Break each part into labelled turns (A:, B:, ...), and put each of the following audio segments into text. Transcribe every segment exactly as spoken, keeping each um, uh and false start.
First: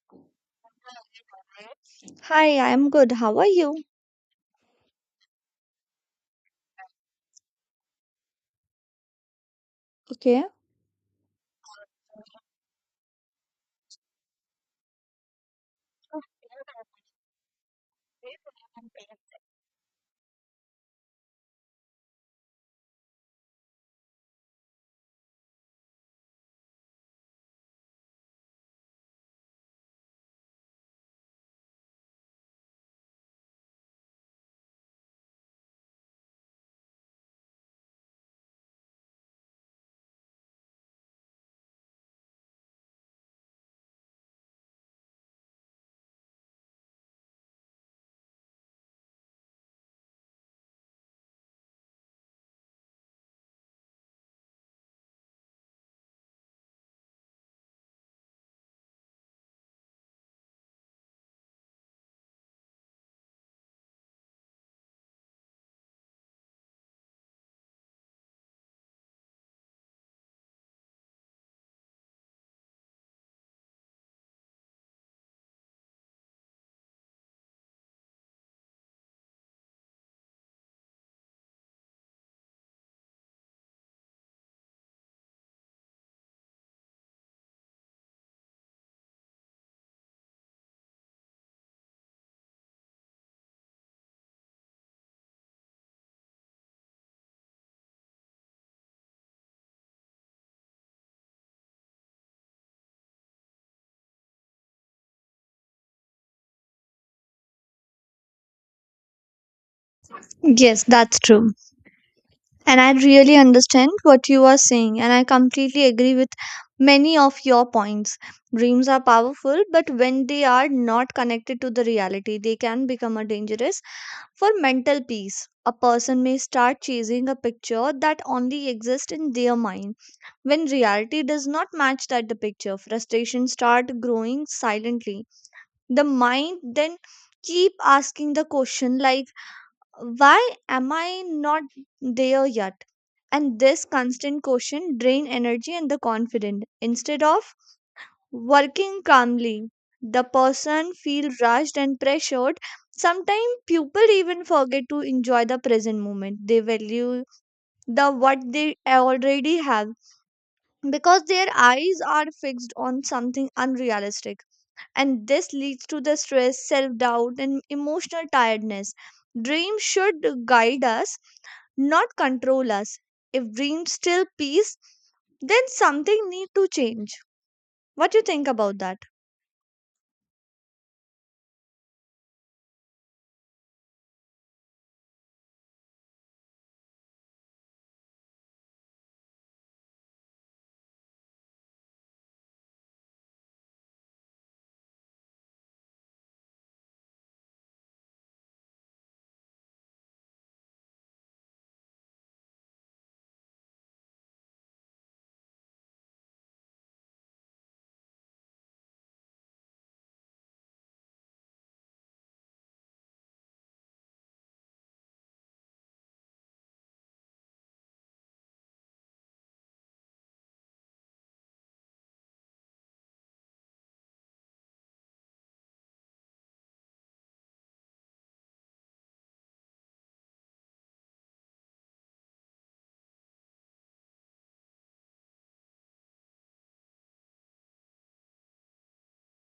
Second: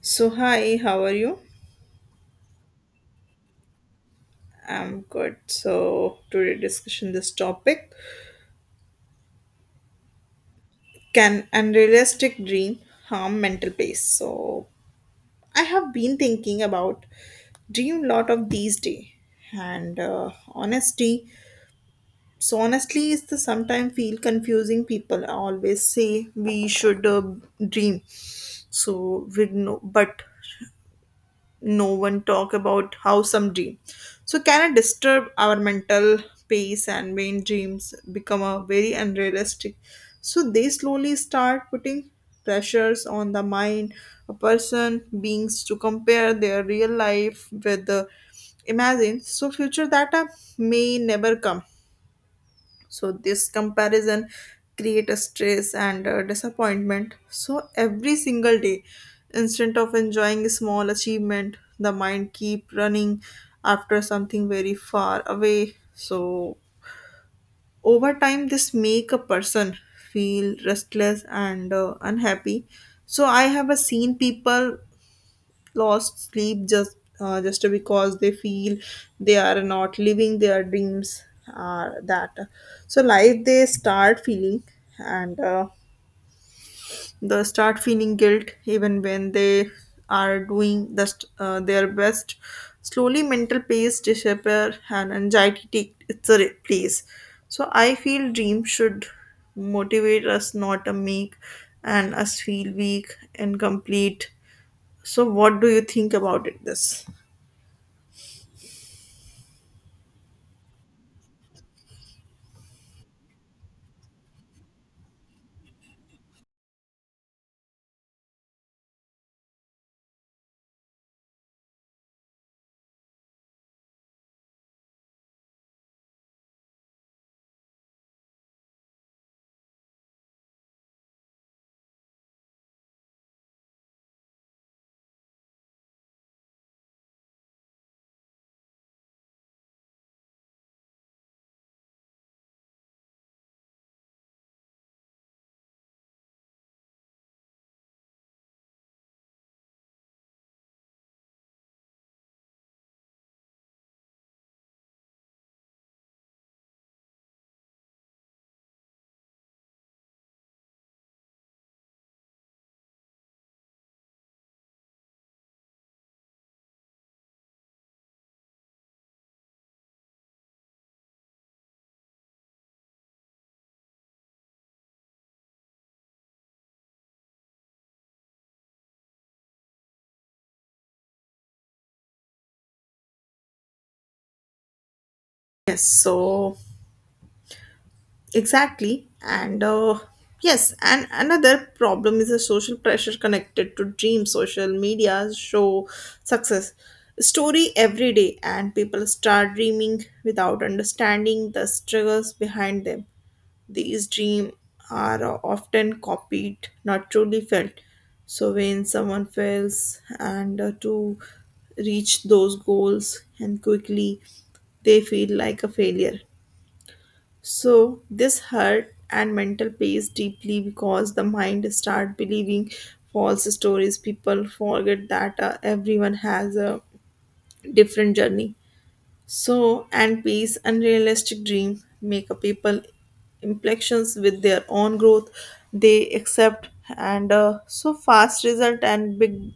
A: So hi, how are you?
B: Hi, I'm good. How are you?
A: I'm good. So today discussion this topic
B: Okay.
A: can unrealistic dream harm mental peace. So I have been thinking about dream lot of these day and uh, honesty. So honestly, is the sometimes feel confusing. People always say we should uh, dream, so we know, but no one talk about how some dream so can it disturb our mental pace and main dreams become a very unrealistic so they slowly start putting pressures on the mind a person beings to compare their real life with the imagine so future data may never come so this comparison create a stress and uh, disappointment so every single day instead of enjoying a small achievement the mind keep running after something very far away so over time this make a person feel restless and uh, unhappy so I have uh, seen people lost sleep just uh, just because they feel they are not living their dreams uh, that so life they start feeling and uh, they start feeling guilt even when they are doing the, st- uh, their best slowly mental peace disappear and anxiety take its re- place so I feel dreams should motivate us not to make and us feel weak and complete so what do you think about it this.
B: Yes, that's true. And I really understand what you are saying, and I completely agree with many of your points. Dreams are powerful, but when they are not connected to the reality, they can become a dangerous for mental peace. A person may start chasing a picture that only exists in their mind. When reality does not match that the picture, frustration start growing silently. The mind then keep asking the question like, why am I not there yet? And this constant question drain energy and the confidence. Instead of working calmly, the person feel rushed and pressured. Sometimes people even forget to enjoy the present moment, they value the what they already have because their eyes are fixed on something unrealistic. And this leads to the stress, self doubt and emotional tiredness. Dreams should guide us, not control us. If dreams still peace, then something need to change. What do you think about that?
A: Yes, so exactly. And uh, yes, and another problem is the social pressure connected to dream social media show success story every day, and people start dreaming without understanding the struggles behind them. These dreams are uh, often copied, not truly felt. So when someone fails and uh, to reach those goals and quickly, they feel like a failure. So this hurt and mental plays deeply because the mind start believing false stories. People forget that uh, everyone has a different journey. So and peace, unrealistic dream make a people impressions with their own growth. They accept and uh, so fast result and big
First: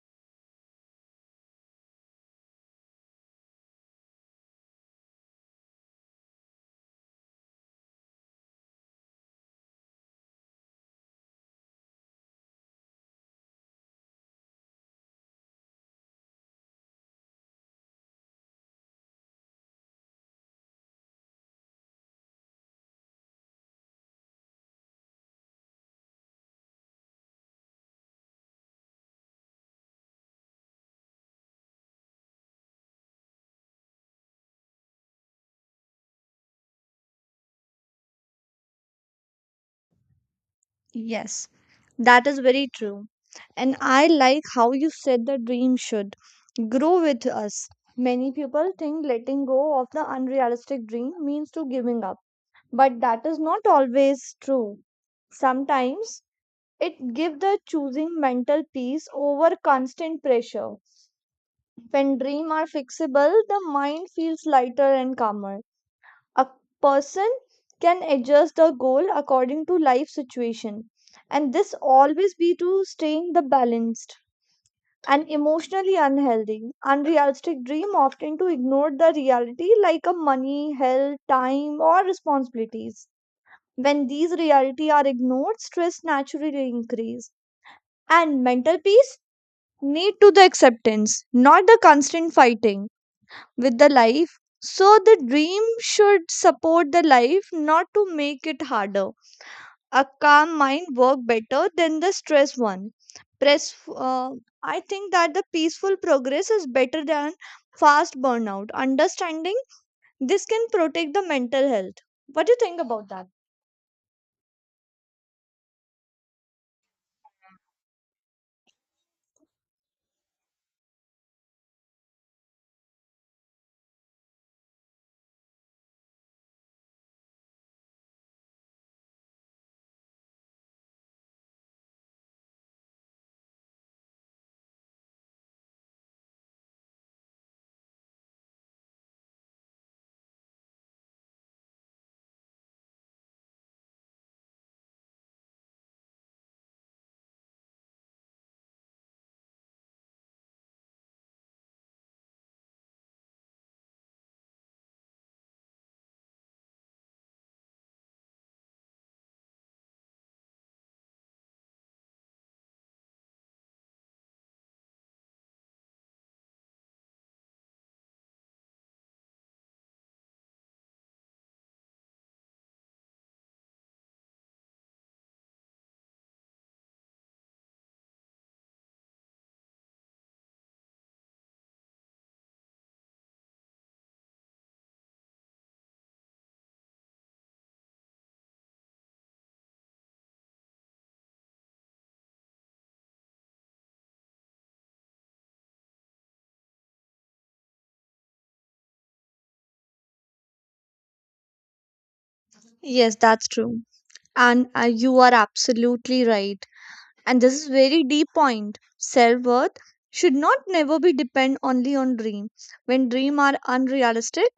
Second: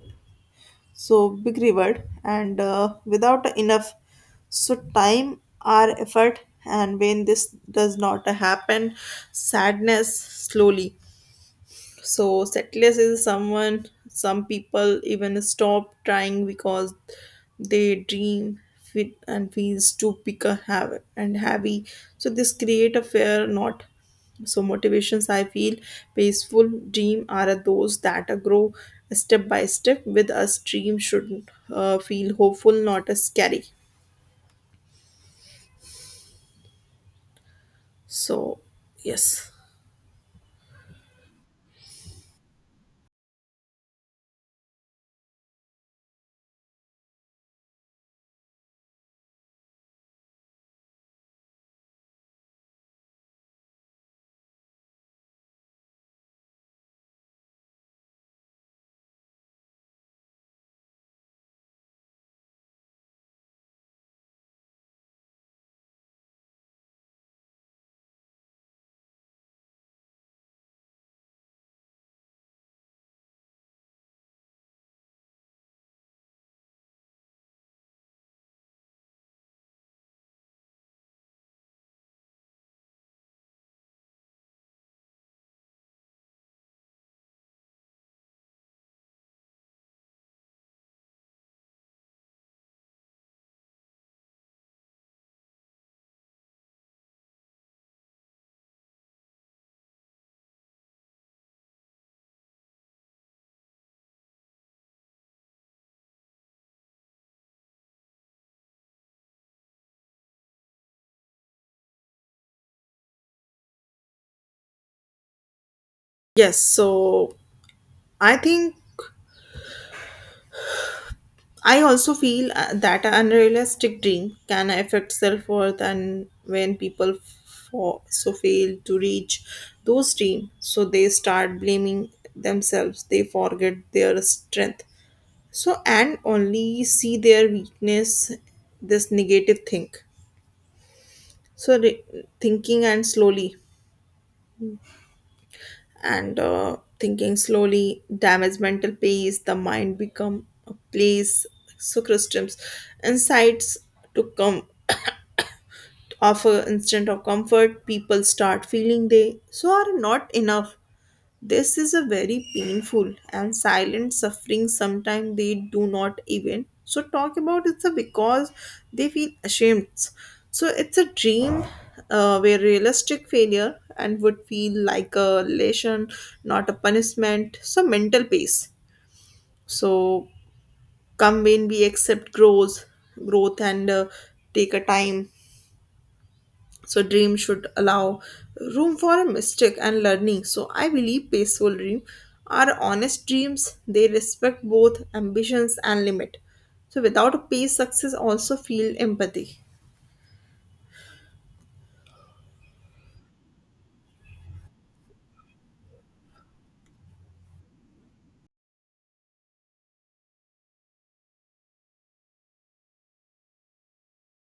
A: so big reward and uh, without enough so time or effort and when this does not happen sadness slowly so settlers is someone some people even stop trying because they dream fit and feels too big a have and heavy. So this create a fear not. So motivations I feel peaceful dream are those that grow step by step with us. Dream should uh, feel hopeful, not as scary. So yes,
B: Yes. That is very true, and I like how you said the dream should grow with us. Many people think letting go of the unrealistic dream means to giving up, but that is not always true. Sometimes it gives the choosing mental peace over constant pressure. When dreams are fixable, the mind feels lighter and calmer. A person can adjust the goal according to life situation. And this always be to staying the balanced and emotionally unhealthy. Unrealistic dream often to ignore the reality like a money, health, time or responsibilities. When these reality are ignored, stress naturally increase and mental peace need to the acceptance, not the constant fighting with the life. So the dream should support the life, not to make it harder. A calm mind work better than the stress one. Press. Uh, I think that the peaceful progress is better than fast burnout. Understanding this can protect the mental health. What do you think about that?
A: yes. So I think I also feel uh, that an unrealistic dream can affect self worth, and when people fa- so fail to reach those dreams, so they start blaming themselves, they forget their strength. So, and only see their weakness, this negative think. So, re- thinking and slowly and uh, thinking slowly damage mental peace the mind become a place so systems insights to come offer instant of comfort people start feeling they so are not enough this is a very painful and silent suffering sometimes they do not even so talk about it sir, because they feel ashamed. So it's a dream uh, where realistic failure and would feel like a lesson, not a punishment. So mental peace. So come when we accept growth, growth and uh, take a time so dreams should allow room for a mistake and learning. So I believe peaceful dreams are honest dreams. They respect both ambitions and limit. So without a peace, success also feel empathy.
B: Yes, that's true. And uh, you are absolutely right. And this is very deep point. Self-worth should not never be depend only on dream. When dream are unrealistic,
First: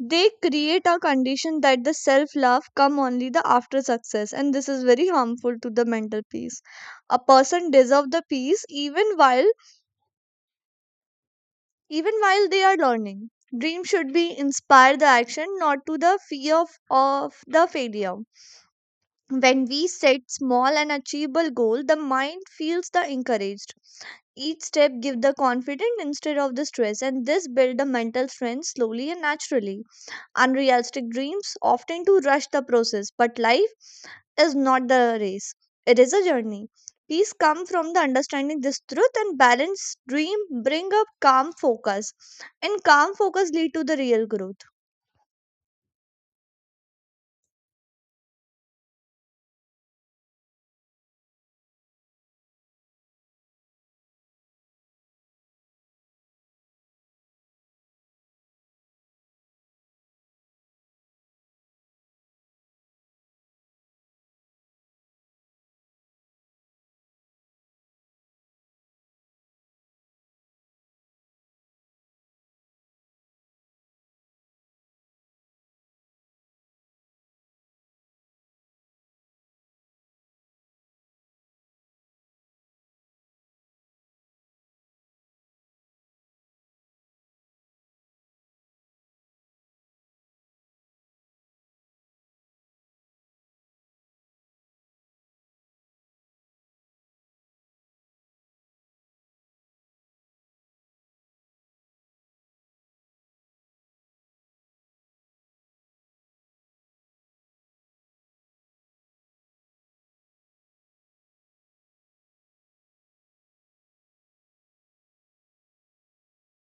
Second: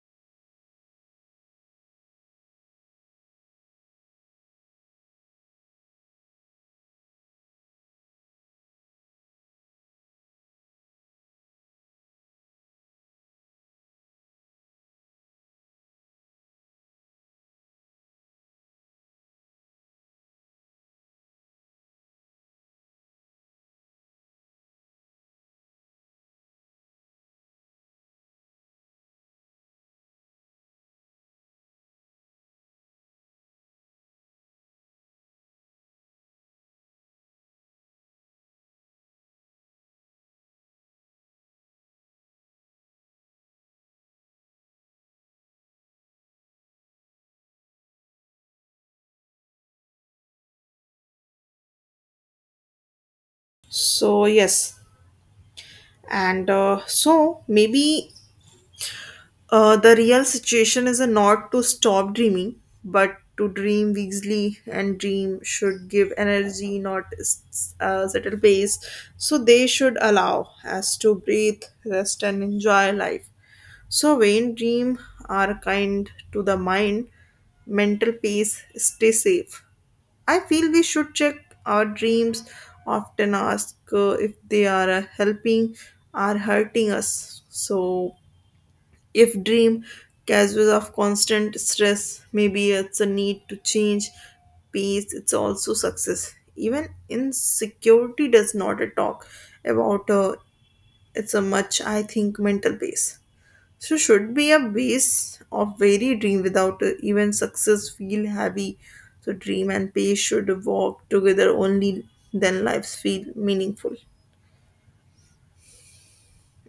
B: they create a condition that the self-love come only the after success, and this is very harmful to the mental peace. A person deserve the peace even while even while they are learning. Dream should be inspire the action, not to the fear of, of the failure. When we set small and achievable goal, the mind feels the encouraged. Each step give the confidence instead of the stress, and this build the mental strength slowly and naturally. Unrealistic dreams often to rush the process, but life is not the race, it is a journey. Peace come from the understanding this truth, and balanced dream bring up calm focus, and calm focus lead to the real growth.
A: So yes, and uh, so maybe Uh, the real situation is a not to stop dreaming, but to dream wisely, and dream should give energy, not s- uh, settle pace. So they should allow us to breathe, rest, and enjoy life. So vain dream are kind to the mind. Mental peace, stay safe. I feel we should check our dreams. Often ask uh, if they are uh, helping or hurting us. So if dream casual of constant stress, maybe it's a need to change peace, it's also success. Even insecurity does not talk about uh, it's a much I think mental base. So should be a base of very dream without uh, even success feel heavy. So dream and pace should walk together only then lives feel meaningful.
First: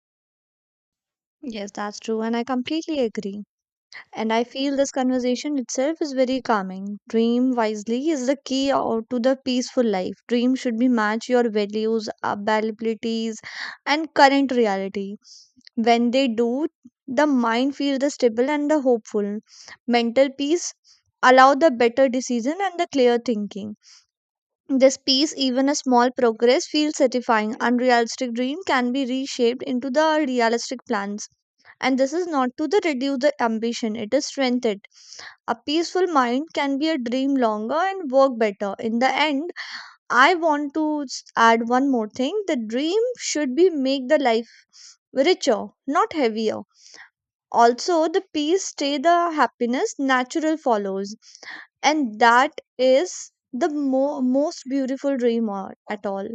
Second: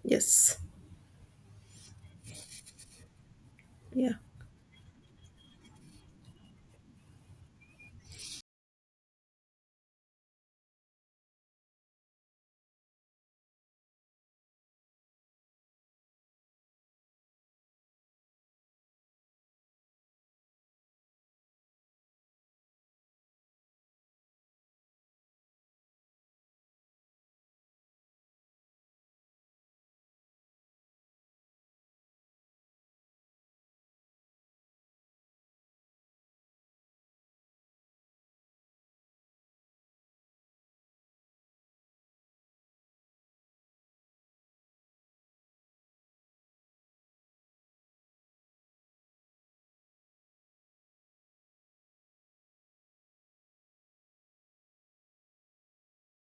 A: Yes.
B: Yes, that's true, and I completely agree.
A: Yeah.
B: And I feel this conversation itself is very calming. Dream wisely is the key out to the peaceful life. Dream should be match your values, uh, abilities, and current reality. When they do, the mind feels the stable and the hopeful. Mental peace allow the better decision and the clear thinking. This peace, even a small progress, feels satisfying. Unrealistic dream can be reshaped into the realistic plans. And this is not to the reduce the ambition, it is strengthened a peaceful mind can be a dream longer and work better. In the end, I want to s- add one more thing. The dream should be make the life richer, not heavier. Also, the peace stay the happiness natural follows. And that is the mo- most beautiful dream or- at all.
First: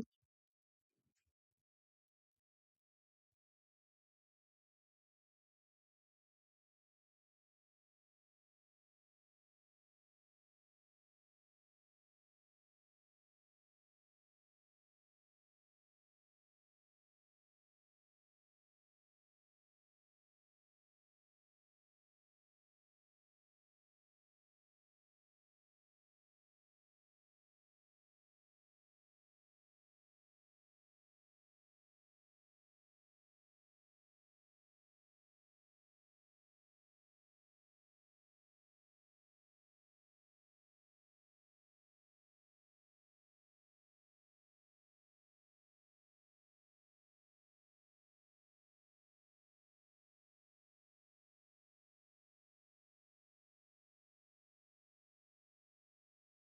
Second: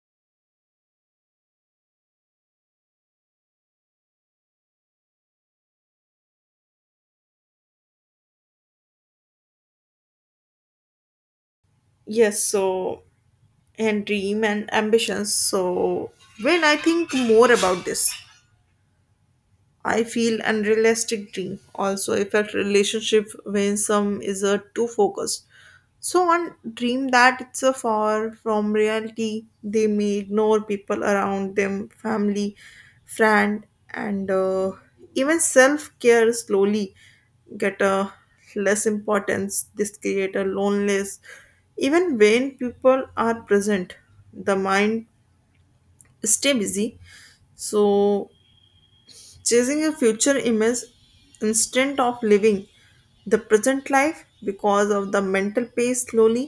A: Yes, so and dream and ambitions. So when I think more about this, I feel unrealistic dream also affect relationship when some is a too focused. So one dream that it's a far from reality, they may ignore people around them, family, friend, and uh, even self care slowly get a less importance. This create a loneliness even when people are present the mind stay busy. So, chasing a future image instead of living the present life because of the mental pace slowly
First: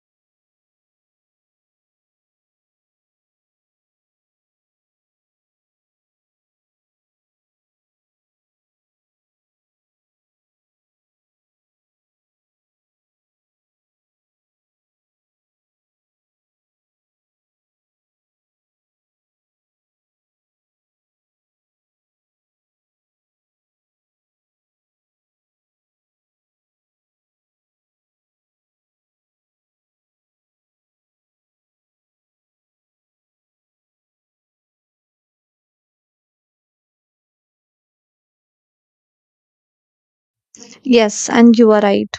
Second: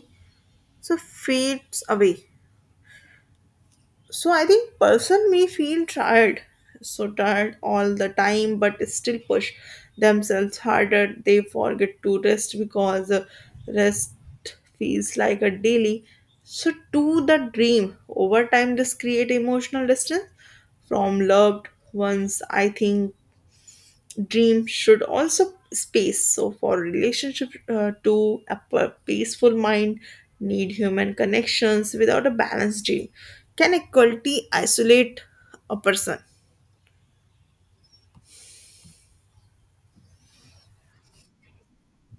A: so fades away. So I think person may feel tired so tired all the time but still push themselves harder they forget to rest because uh, rest feels like a daily so to the dream over time this create emotional distance from loved ones I think Dream should also space so for relationship uh, to a p- peaceful mind need human connections without a balanced dream can equality isolate a person.
B: Yes, and you are right.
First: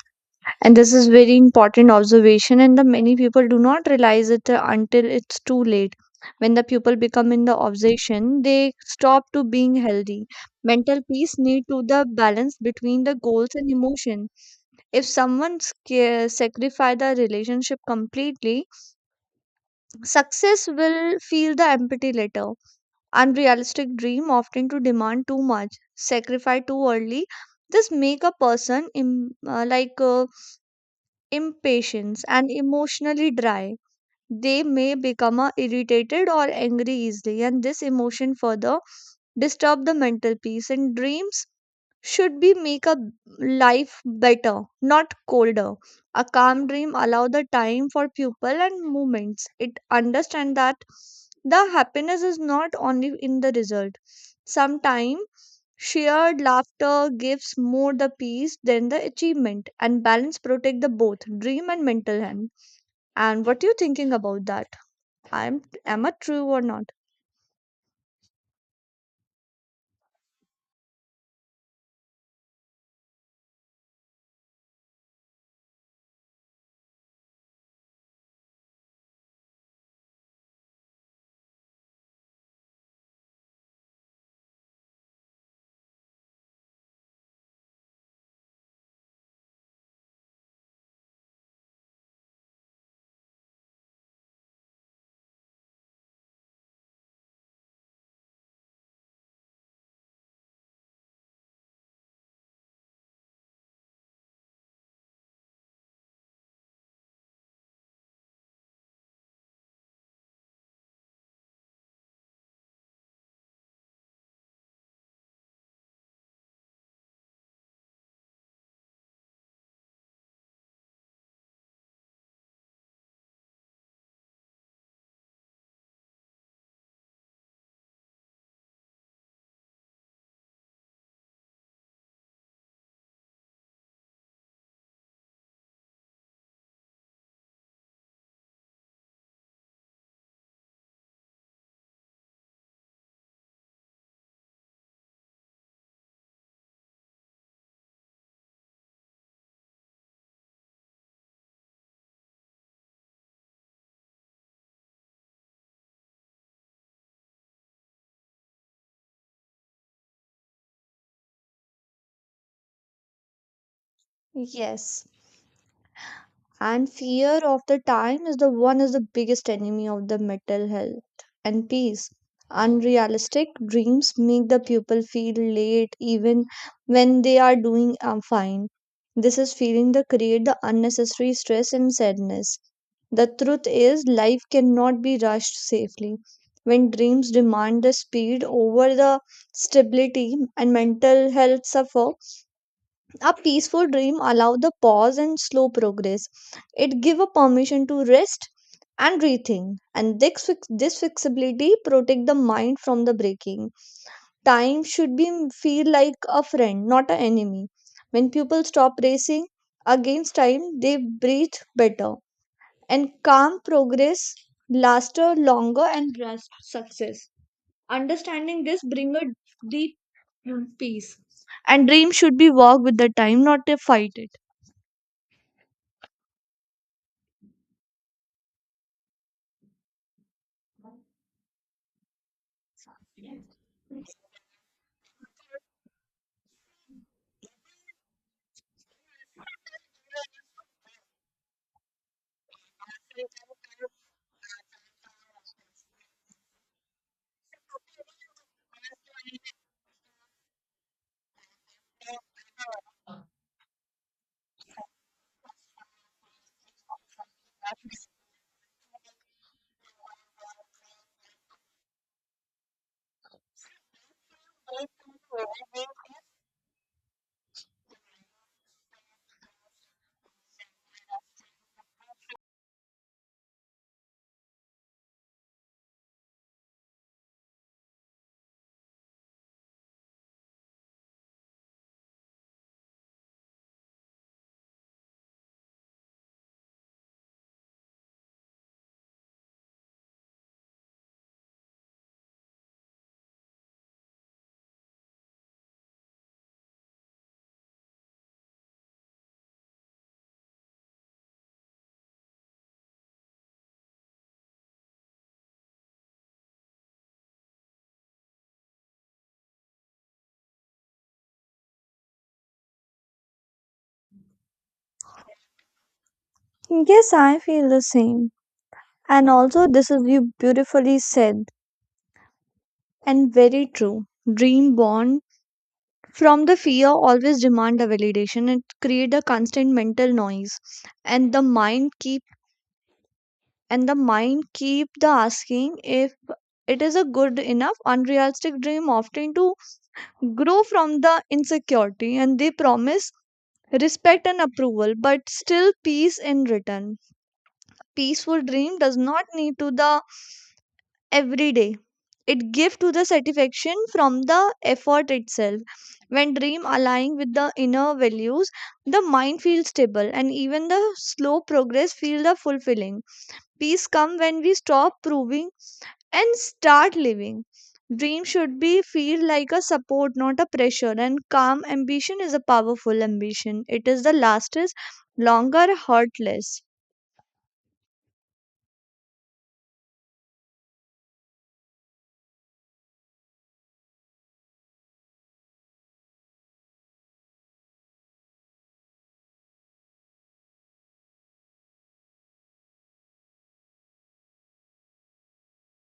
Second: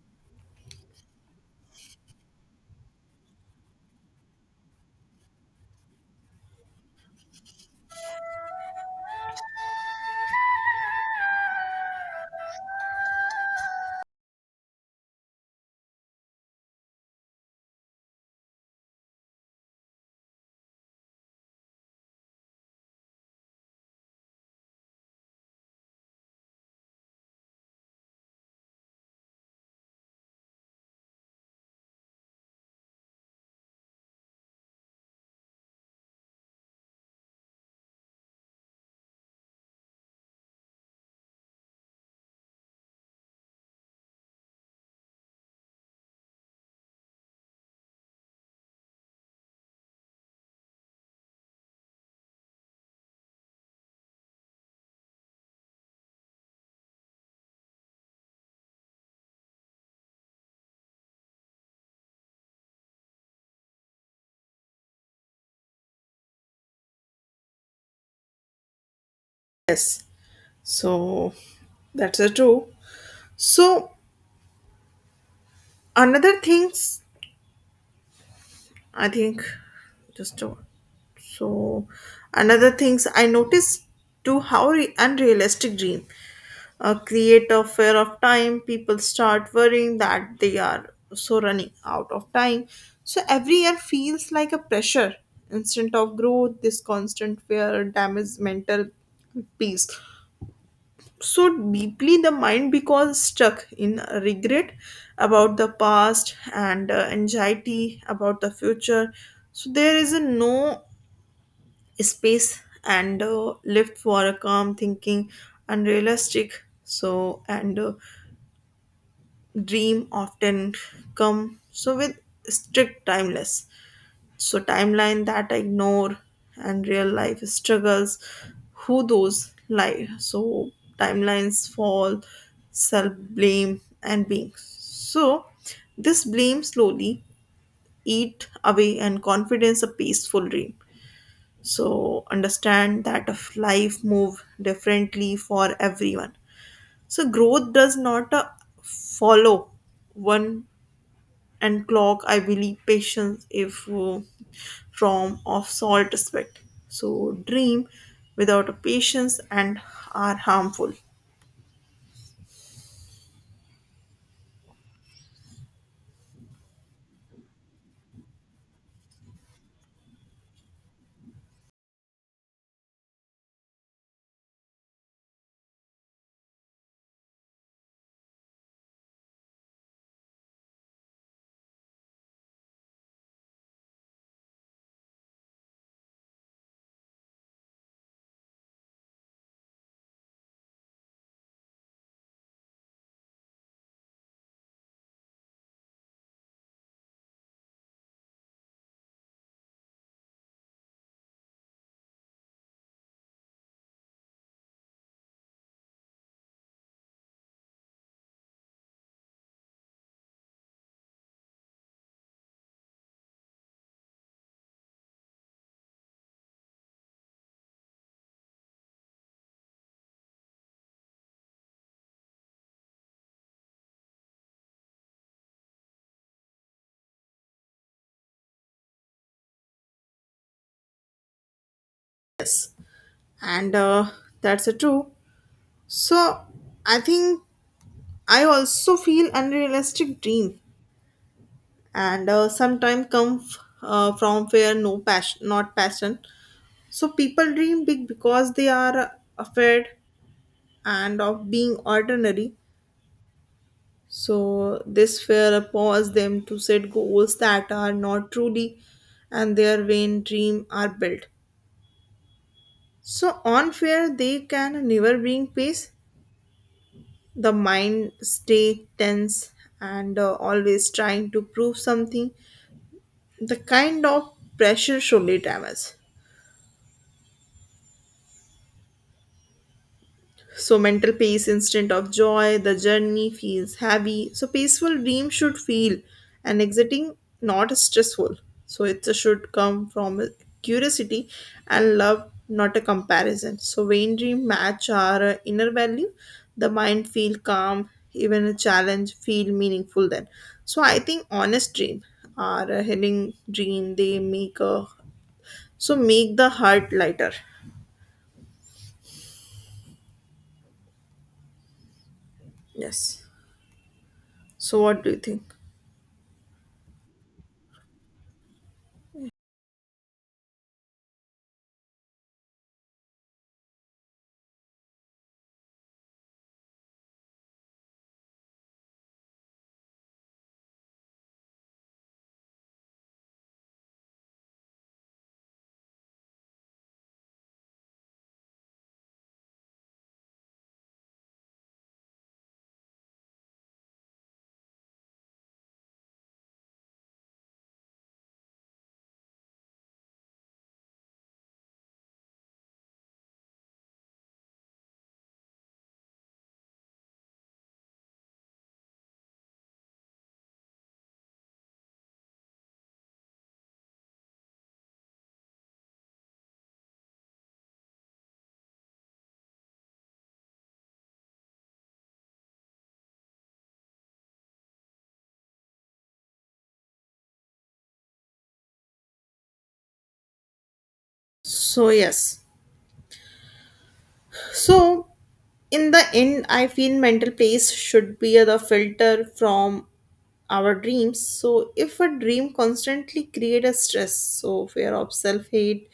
B: And this is very important observation, and the many people do not realize it uh, until it's too late. When the people become in the obsession, they stop to being healthy. Mental peace need to the balance between the goals and emotion. If someone sca- sacrifice the relationship completely, success will feel the empty later. Unrealistic dream often to demand too much, sacrifice too early. This make a person Im- uh, like uh, impatient and emotionally dry. They may become uh, irritated or angry easily, and this emotion further disturb the mental peace in dreams should be make a life better, not colder. A calm dream allow the time for people and movements. It understand that the happiness is not only in the result. Sometimes shared laughter gives more the peace than the achievement, and balance protect the both dream and mental health. And what you thinking about that? I'm am I true or not?
A: Yes so that's a true so another things I think just a, so another things I noticed to how re- unrealistic dream uh, create a fear of time. People start worrying that they are so running out of time. So every year feels like a pressure instead of growth. This constant fear damages mental peace so deeply the mind becomes stuck in regret about the past and uh, anxiety about the future so there is a no space and uh, left for a calm thinking unrealistic so and uh, dream often come so with strict timeless so timeline that ignore and real life struggles, who those lie. So timelines fall, self blame and being. So this blame slowly eat away and confidence a peaceful dream. So understand that of life move differently for everyone. So growth does not uh, follow one and clock I believe patience if uh, from of salt aspect so dream without a patience and are harmful
B: Yes. And fear of the time is the one is the biggest enemy of the mental health and peace. Unrealistic dreams make the pupil feel late even when they are doing um, fine. This is feeling that create the unnecessary stress and sadness. The truth is life cannot be rushed safely. When dreams demand the speed over the stability and mental health suffer, a peaceful dream allow the pause and slow progress. It give a permission to rest and rethink. And this, fix- this flexibility protect the mind from the breaking. Time should be feel like a friend, not an enemy. When people stop racing against time, they breathe better, and calm progress laster longer and grasp success. Understanding this bring a deep peace, and dream should be walk with the time, not to fight it.
A: and uh, that's a true so I think I also feel unrealistic dream and uh, sometimes come f- uh, from fear no passion not passion so people dream big because they are afraid and of being ordinary. So this fear pause them to set goals that are not truly and their vain dream are built. So on fear they can never bring peace. The mind stay tense and uh, always trying to prove something. The kind of pressure surely damage. So, mental peace instead of joy, the journey feels heavy. So, peaceful dream should feel and exiting not stressful. So, it should come from a curiosity and love, not a comparison. So, vain dream match our uh, inner value. The mind feel calm, even a challenge feel meaningful then. So, I think honest dream or a healing dream, they make a, so make the heart lighter. Yes. So, what do you think?
B: Yes, I feel the same. And also, this is you beautifully said and very true. Dream born from the fear always demand a validation. It create a constant mental noise, and the mind keep and the mind keep the asking if it is a good enough. Unrealistic dream often to grow from the insecurity, and they promise respect and approval, but still peace in return. Peaceful dream does not need to the every day. It gives to the satisfaction from the effort itself. When dream align with the inner values, the mind feels stable, and even the slow progress feel the fulfilling. Peace come when we stop proving and start living. Dream should be feel like a support, not a pressure. And calm ambition is a powerful ambition, it is the lastest longer heartless.
A: So, yes. So, in the end, I feel mental place should be the filter from our dreams. So, if a dream constantly create a stress, so fear of self hate,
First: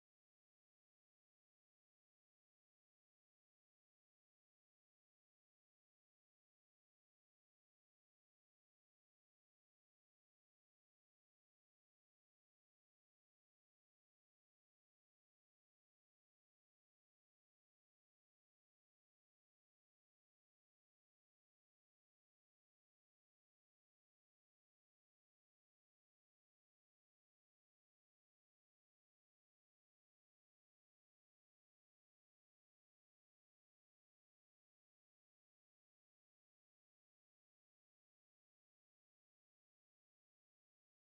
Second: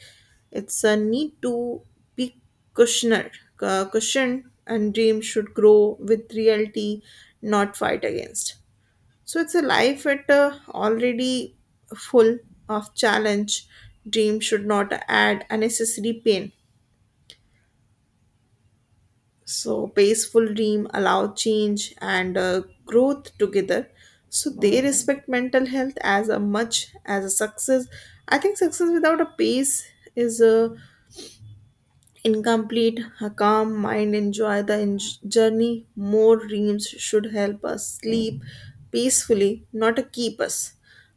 A: it's a need to be cushioned, uh, cushioned, and dream should grow with reality, not fight against. So, it's a life at uh, already full of challenge. Dream should not add unnecessary pain. So, peaceful dream allow change and uh, growth together. So, they respect mental health as a much as a success. I think success without a pace is uh, incomplete. A calm mind enjoy the en- journey. More dreams should help us sleep peacefully, not uh, keep us.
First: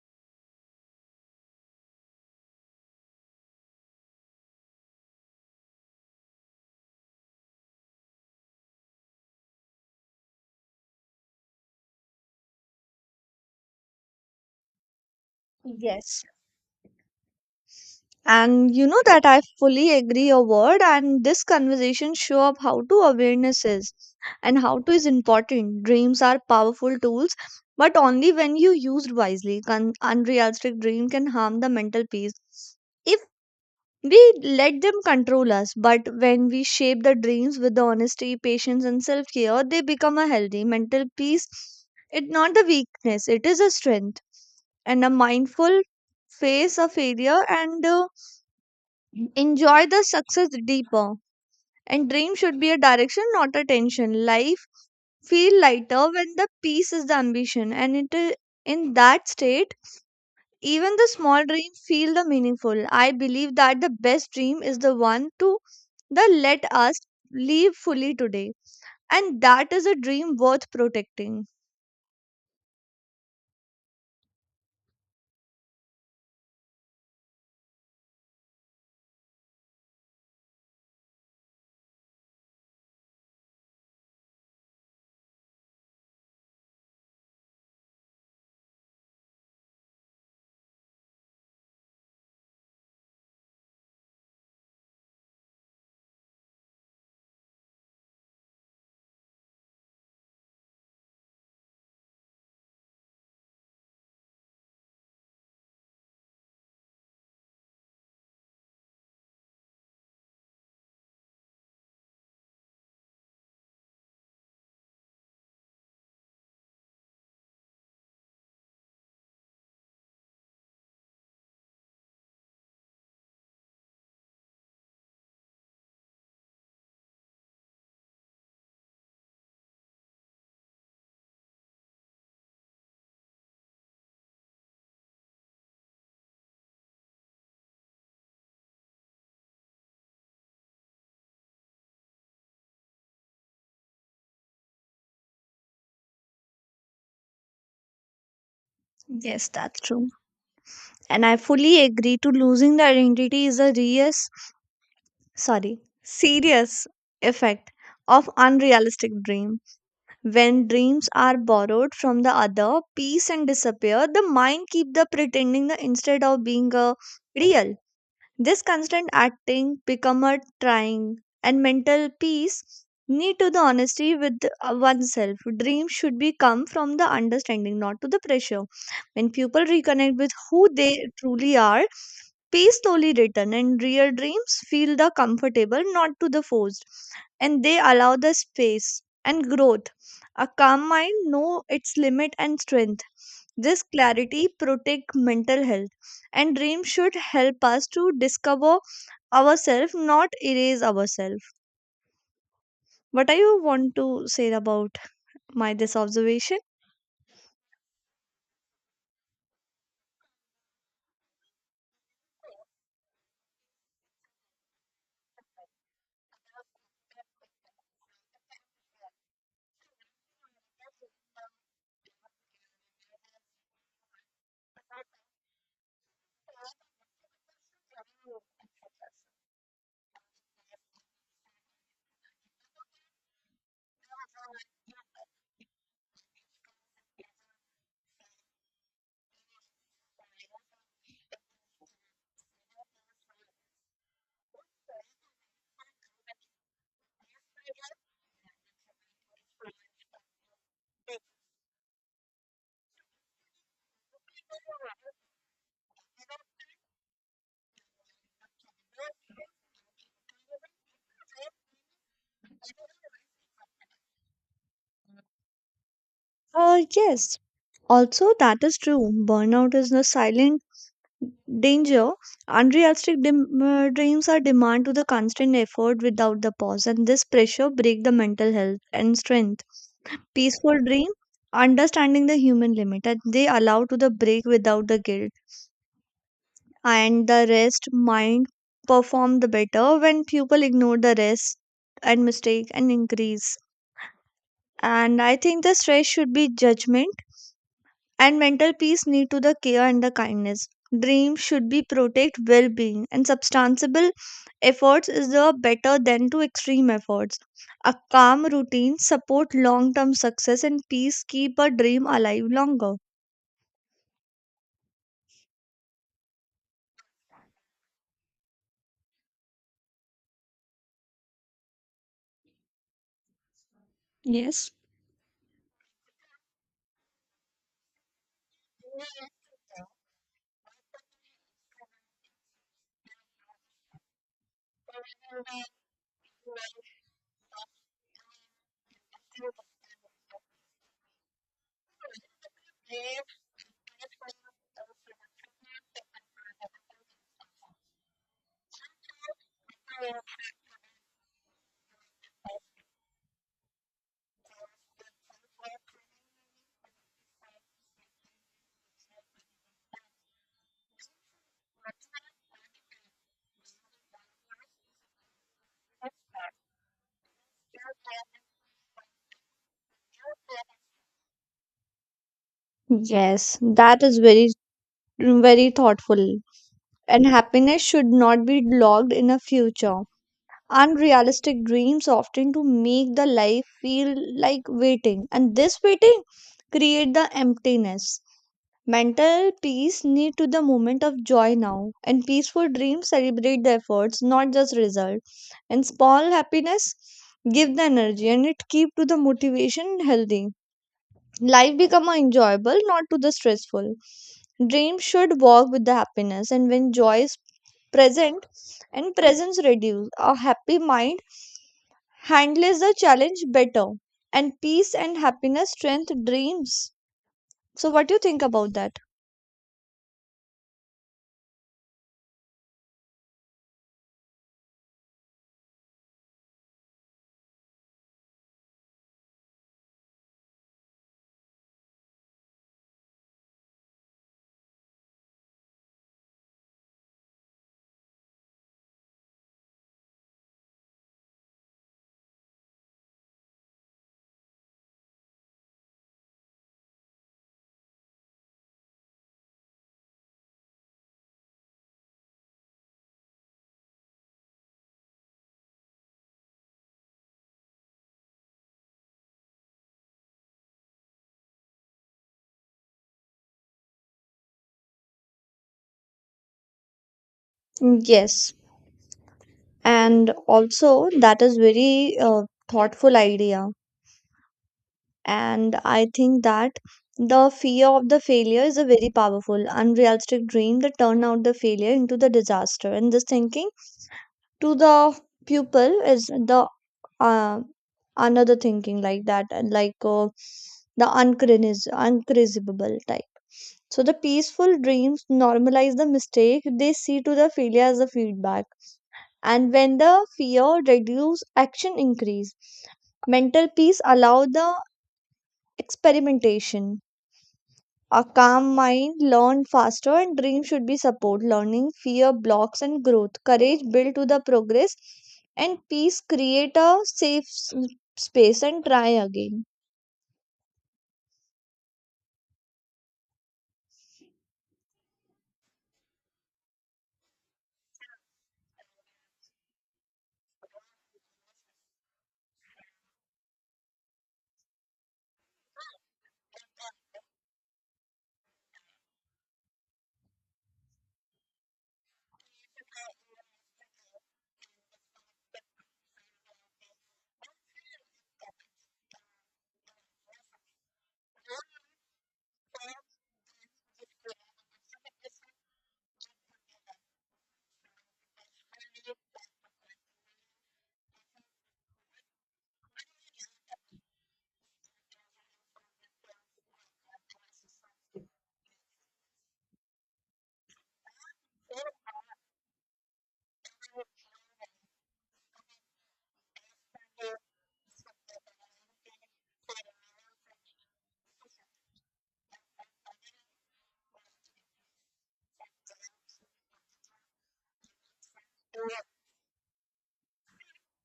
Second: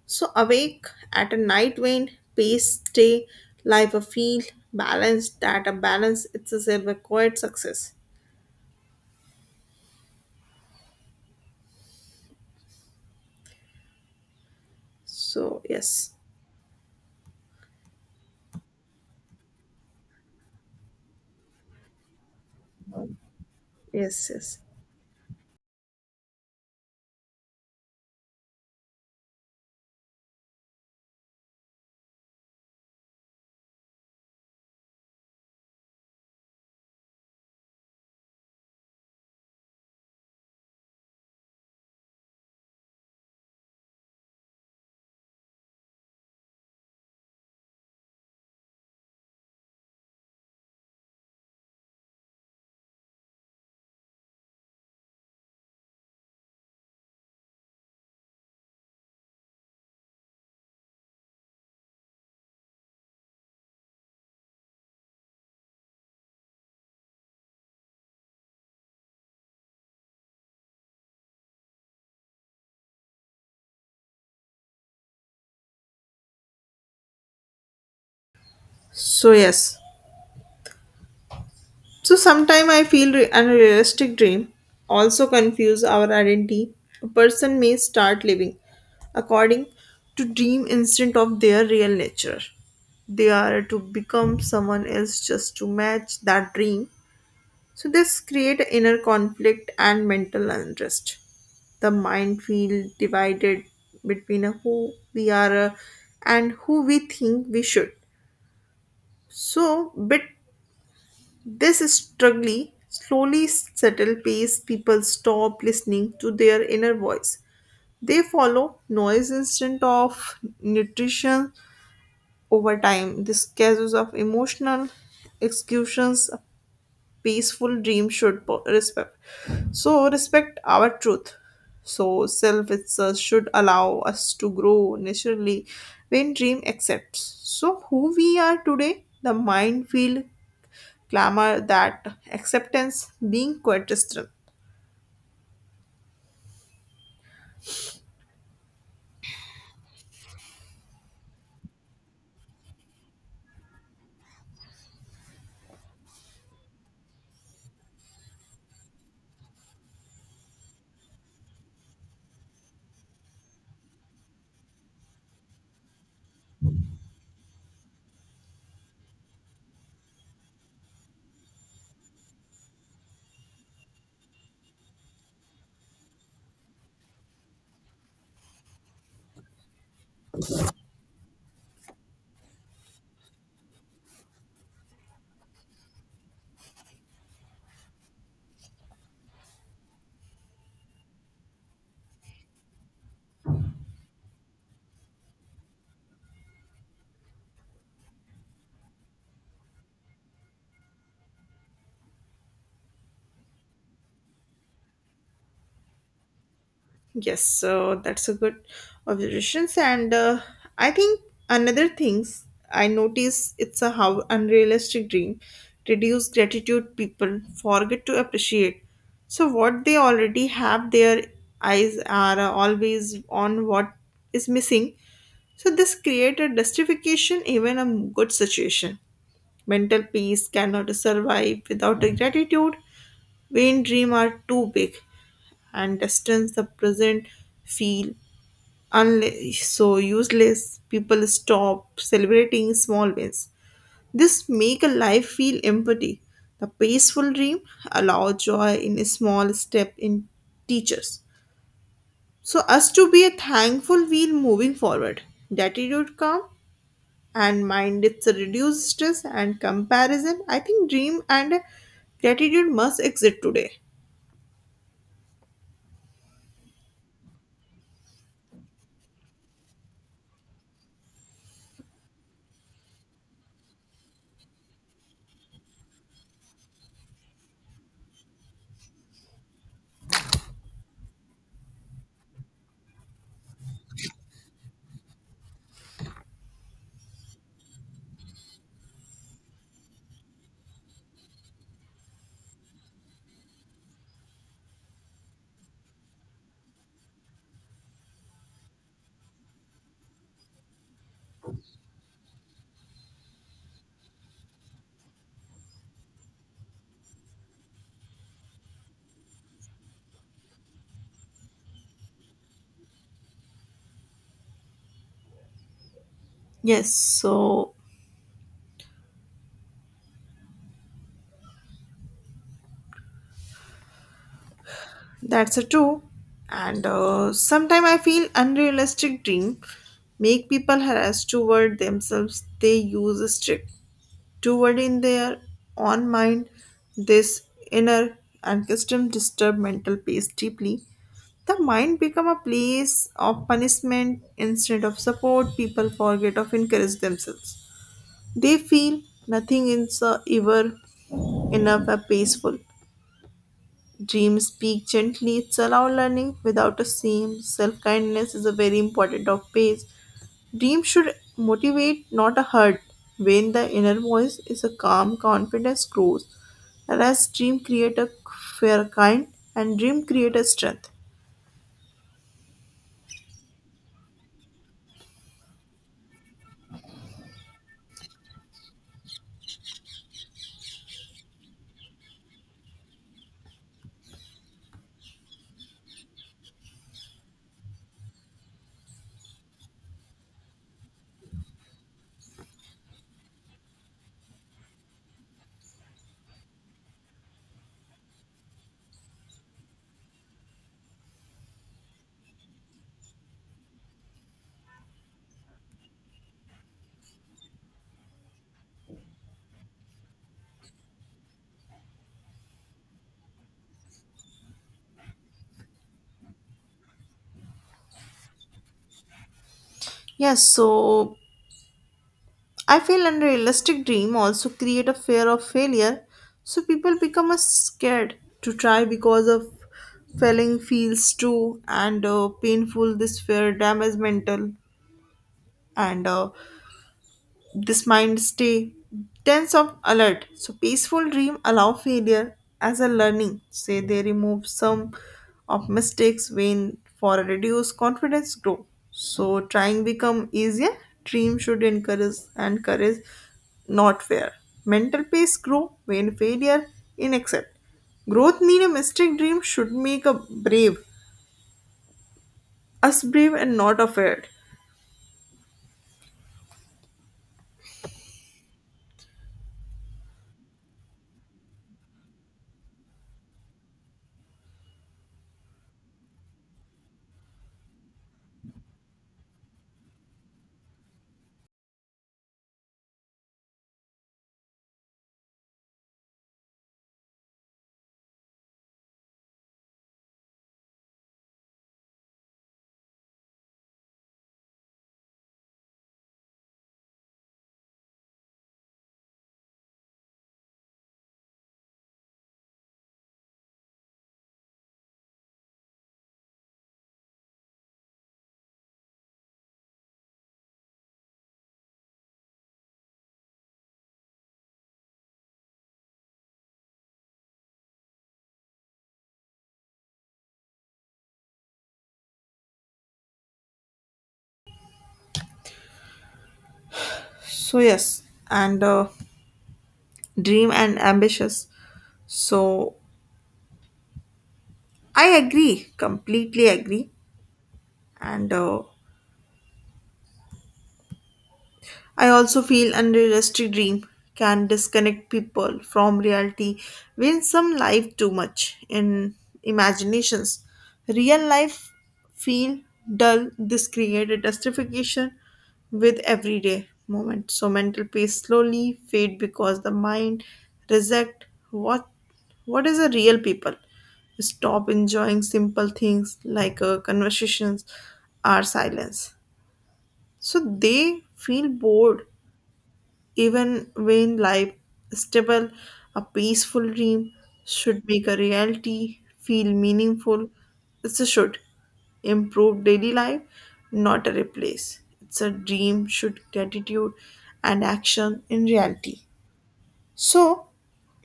A: So, awake at a night wind, pace, stay, life a feel, balance that a balance It's a silver quiet success. So, yes.
B: Yes. And you know that I fully agree a word, and this conversation show up how to awareness is
A: Yes,
B: and
A: yes.
B: how to is important. Dreams are powerful tools, but only when you used wisely. Con- unrealistic dream can harm the mental peace if we let them control us. But when we shape the dreams with the honesty, patience, and self care, they become a healthy mental peace. It's not the weakness; it is a strength and a mindful face of failure and. Uh, Enjoy the success deeper. And dream should be a direction, not a tension. Life feel lighter when the peace is the ambition. And it is in that state, even the small dream feel the meaningful. I believe that the best dream is the one to the let us live fully today. And that is a dream worth protecting.
A: So yes. So sometimes I feel re- unrealistic dream also confuse our identity. A person may start living according to dream instead of their real nature. They are to become someone else just to match that dream. So this create inner conflict and mental unrest. The mind feel divided between who we are uh, and who we think we should. So bit This struggling, slowly settled pace people stop listening to their inner voice. They follow noise instead of nutrition over time. This cases of emotional executions a peaceful dream should po- respect. So respect our truth. So self itself should allow us to grow naturally when dream accepts. So who we are today, the mind field clamor that acceptance being coexistence.
B: Yes, that's true. And I fully agree to losing the identity is a serious, sorry, serious effect of unrealistic dream. When dreams are borrowed from the other, peace and disappear, the mind keep the pretending the instead of being a real. This constant acting become a trying and mental peace need to the honesty with uh, oneself. Dreams should be come from the understanding, not to the pressure. When people reconnect with who they truly are, peace slowly return and real dreams feel the comfortable, not to the forced. And they allow the space and growth. A calm mind know its limit and strength, this clarity protect mental health, and dreams should help us to discover ourselves, not erase ourselves. What I want to say about my this observation?
A: Yes, so that's a good observations. And uh, I think another things I notice it's a how unrealistic dream reduce gratitude people forget to appreciate. So what they already have, their eyes are uh, always on what is missing. So this create a justification even a good situation. Mental peace cannot survive without a gratitude. Vain dreams are too big and distance the present feel unle- so useless. People stop celebrating small wins. This make a life feel empty. The peaceful dream allow joy in a small step in teachers. So us to be a thankful wheel moving forward. Gratitude calm and mind it's a reduced stress and comparison. I think dream and gratitude must exist today.
B: Uh, yes. Also, that is true. Burnout is a silent danger. Unrealistic dem- uh, dreams are demand to the constant effort without the pause, and this pressure break the mental health and strength. Peaceful dream, understanding the human limit, and they allow to the break without the guilt, and the rest mind perform the better when people ignore the rest and mistake and increase. And I think the stress should be judgment, and mental peace need to the care and the kindness. Dream should be protect well-being, and substantial efforts is the better than to extreme efforts. A calm routine support long-term success, and peace keep a dream alive longer.
A: Yes, so
B: Yes.
A: That's a true. And uh, sometimes I feel unrealistic dream make people harass toward themselves. They use a strict toward in their own mind. This inner unaccustomed disturb mental peace deeply. The mind become a place of punishment instead of support. People forget of encourage themselves. They feel nothing is uh, ever enough or peaceful. Dreams speak gently, it's allow learning without a shame. Self kindness is a very important of pace. Dreams should motivate, not a hurt. When the inner voice is a calm, confidence grows. Whereas dream create a fair kind and dream create a strength.
B: Yes, that is very very thoughtful. And happiness should not be locked in a future. Unrealistic dreams often to make the life feel like waiting, and this waiting create the emptiness. Mental peace need to the moment of joy now, and peaceful dreams celebrate the efforts, not just result. And small happiness give the energy, and it keep to the motivation healthy. Life become enjoyable, not to the stressful. Dreams should walk with the happiness, and when joy is present and presence reduce. A happy mind handles the challenge better, and peace and happiness strength dreams. So what do you think about that?
A: Yes, so I feel unrealistic dream also create a fear of failure, so people become uh, scared to try because of failing feels too and uh, painful. This fear damages mental and uh, this mind stay tense of alert. So peaceful dream allow failure as a learning. Say they remove some of mistakes when for a reduced confidence grow. So trying become easier. Dream should encourage and courage, not fear. Mental peace grow when failure in accept. Growth need a mistake dream should make a brave, us brave and not afraid.
B: Yes. And also that is very uh, thoughtful idea. And I think that the fear of the failure is a very powerful, unrealistic dream that turn out the failure into the disaster. And this thinking to the pupil is the uh, another thinking like that, and like uh, the uncrinis- uncrisible type. So the peaceful dreams normalize the mistake. They see to the failure as a feedback. And when the fear reduce, action increase. Mental peace allow the experimentation. A calm mind learn faster and dream should be support. Learning fear blocks and growth. Courage build to the progress, and peace create a safe s- space and try again.
A: So yes, and uh, dream and ambitious. So I agree, completely agree. And uh, I also feel unrealistic dream can disconnect people from reality when some live too much in imaginations. Real life feel dull. This created justification with everyday moment. So mental peace slowly fade because the mind reject what what is a real people. Stop enjoying simple things like uh, conversations or silence. So they feel bored even when life stable, a peaceful dream should make a reality feel meaningful. It's a should improve daily life, not a replace. It's a dream should gratitude and action in reality. So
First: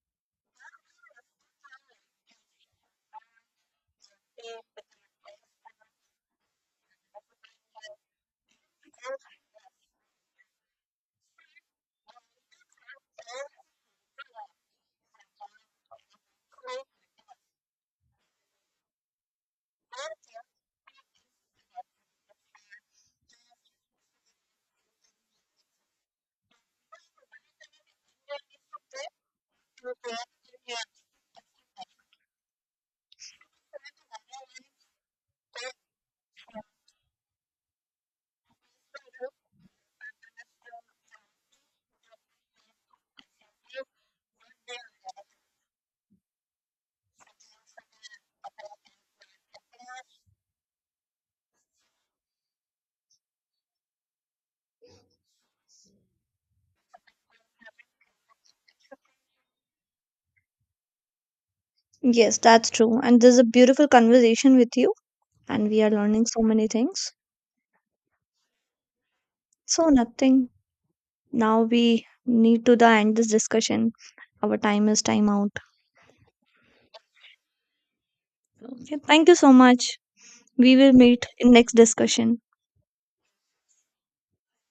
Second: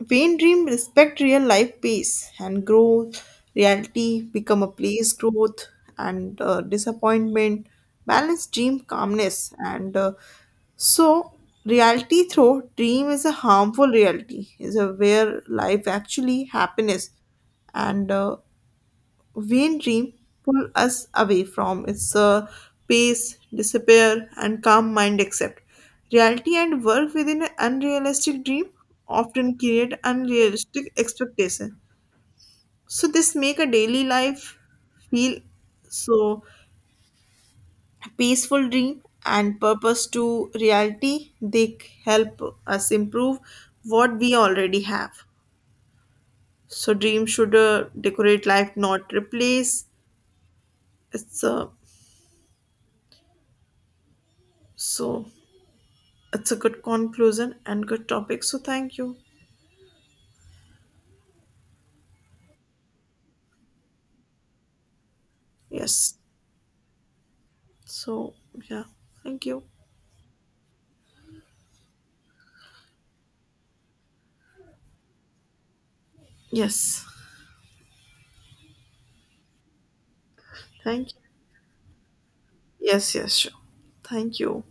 A: when dream respect real life pace and growth, reality become a place growth and uh, disappointment, balance dream calmness and uh, so, reality through dream is a harmful reality, is a where life actually happiness and uh, vain dream pull us away from its uh, pace, disappear, and calm mind accept. Reality and work within an unrealistic dream often create unrealistic expectation. So this make a daily life feel so peaceful dream and purpose to reality they help us improve what we already have so dream should uh, decorate life not replace it's a so it's a good conclusion and good topic so thank you.
B: Yes, that's true. And this is a beautiful conversation with you, and we are
A: Yes
B: learning so many things.
A: so yeah thank you.
B: So nothing. Now we need to the end this discussion. Our time is time out.
A: Yes
B: Okay, thank you so much. We will
A: thank
B: meet in next discussion.
A: you. Yes, yes sure, thank you.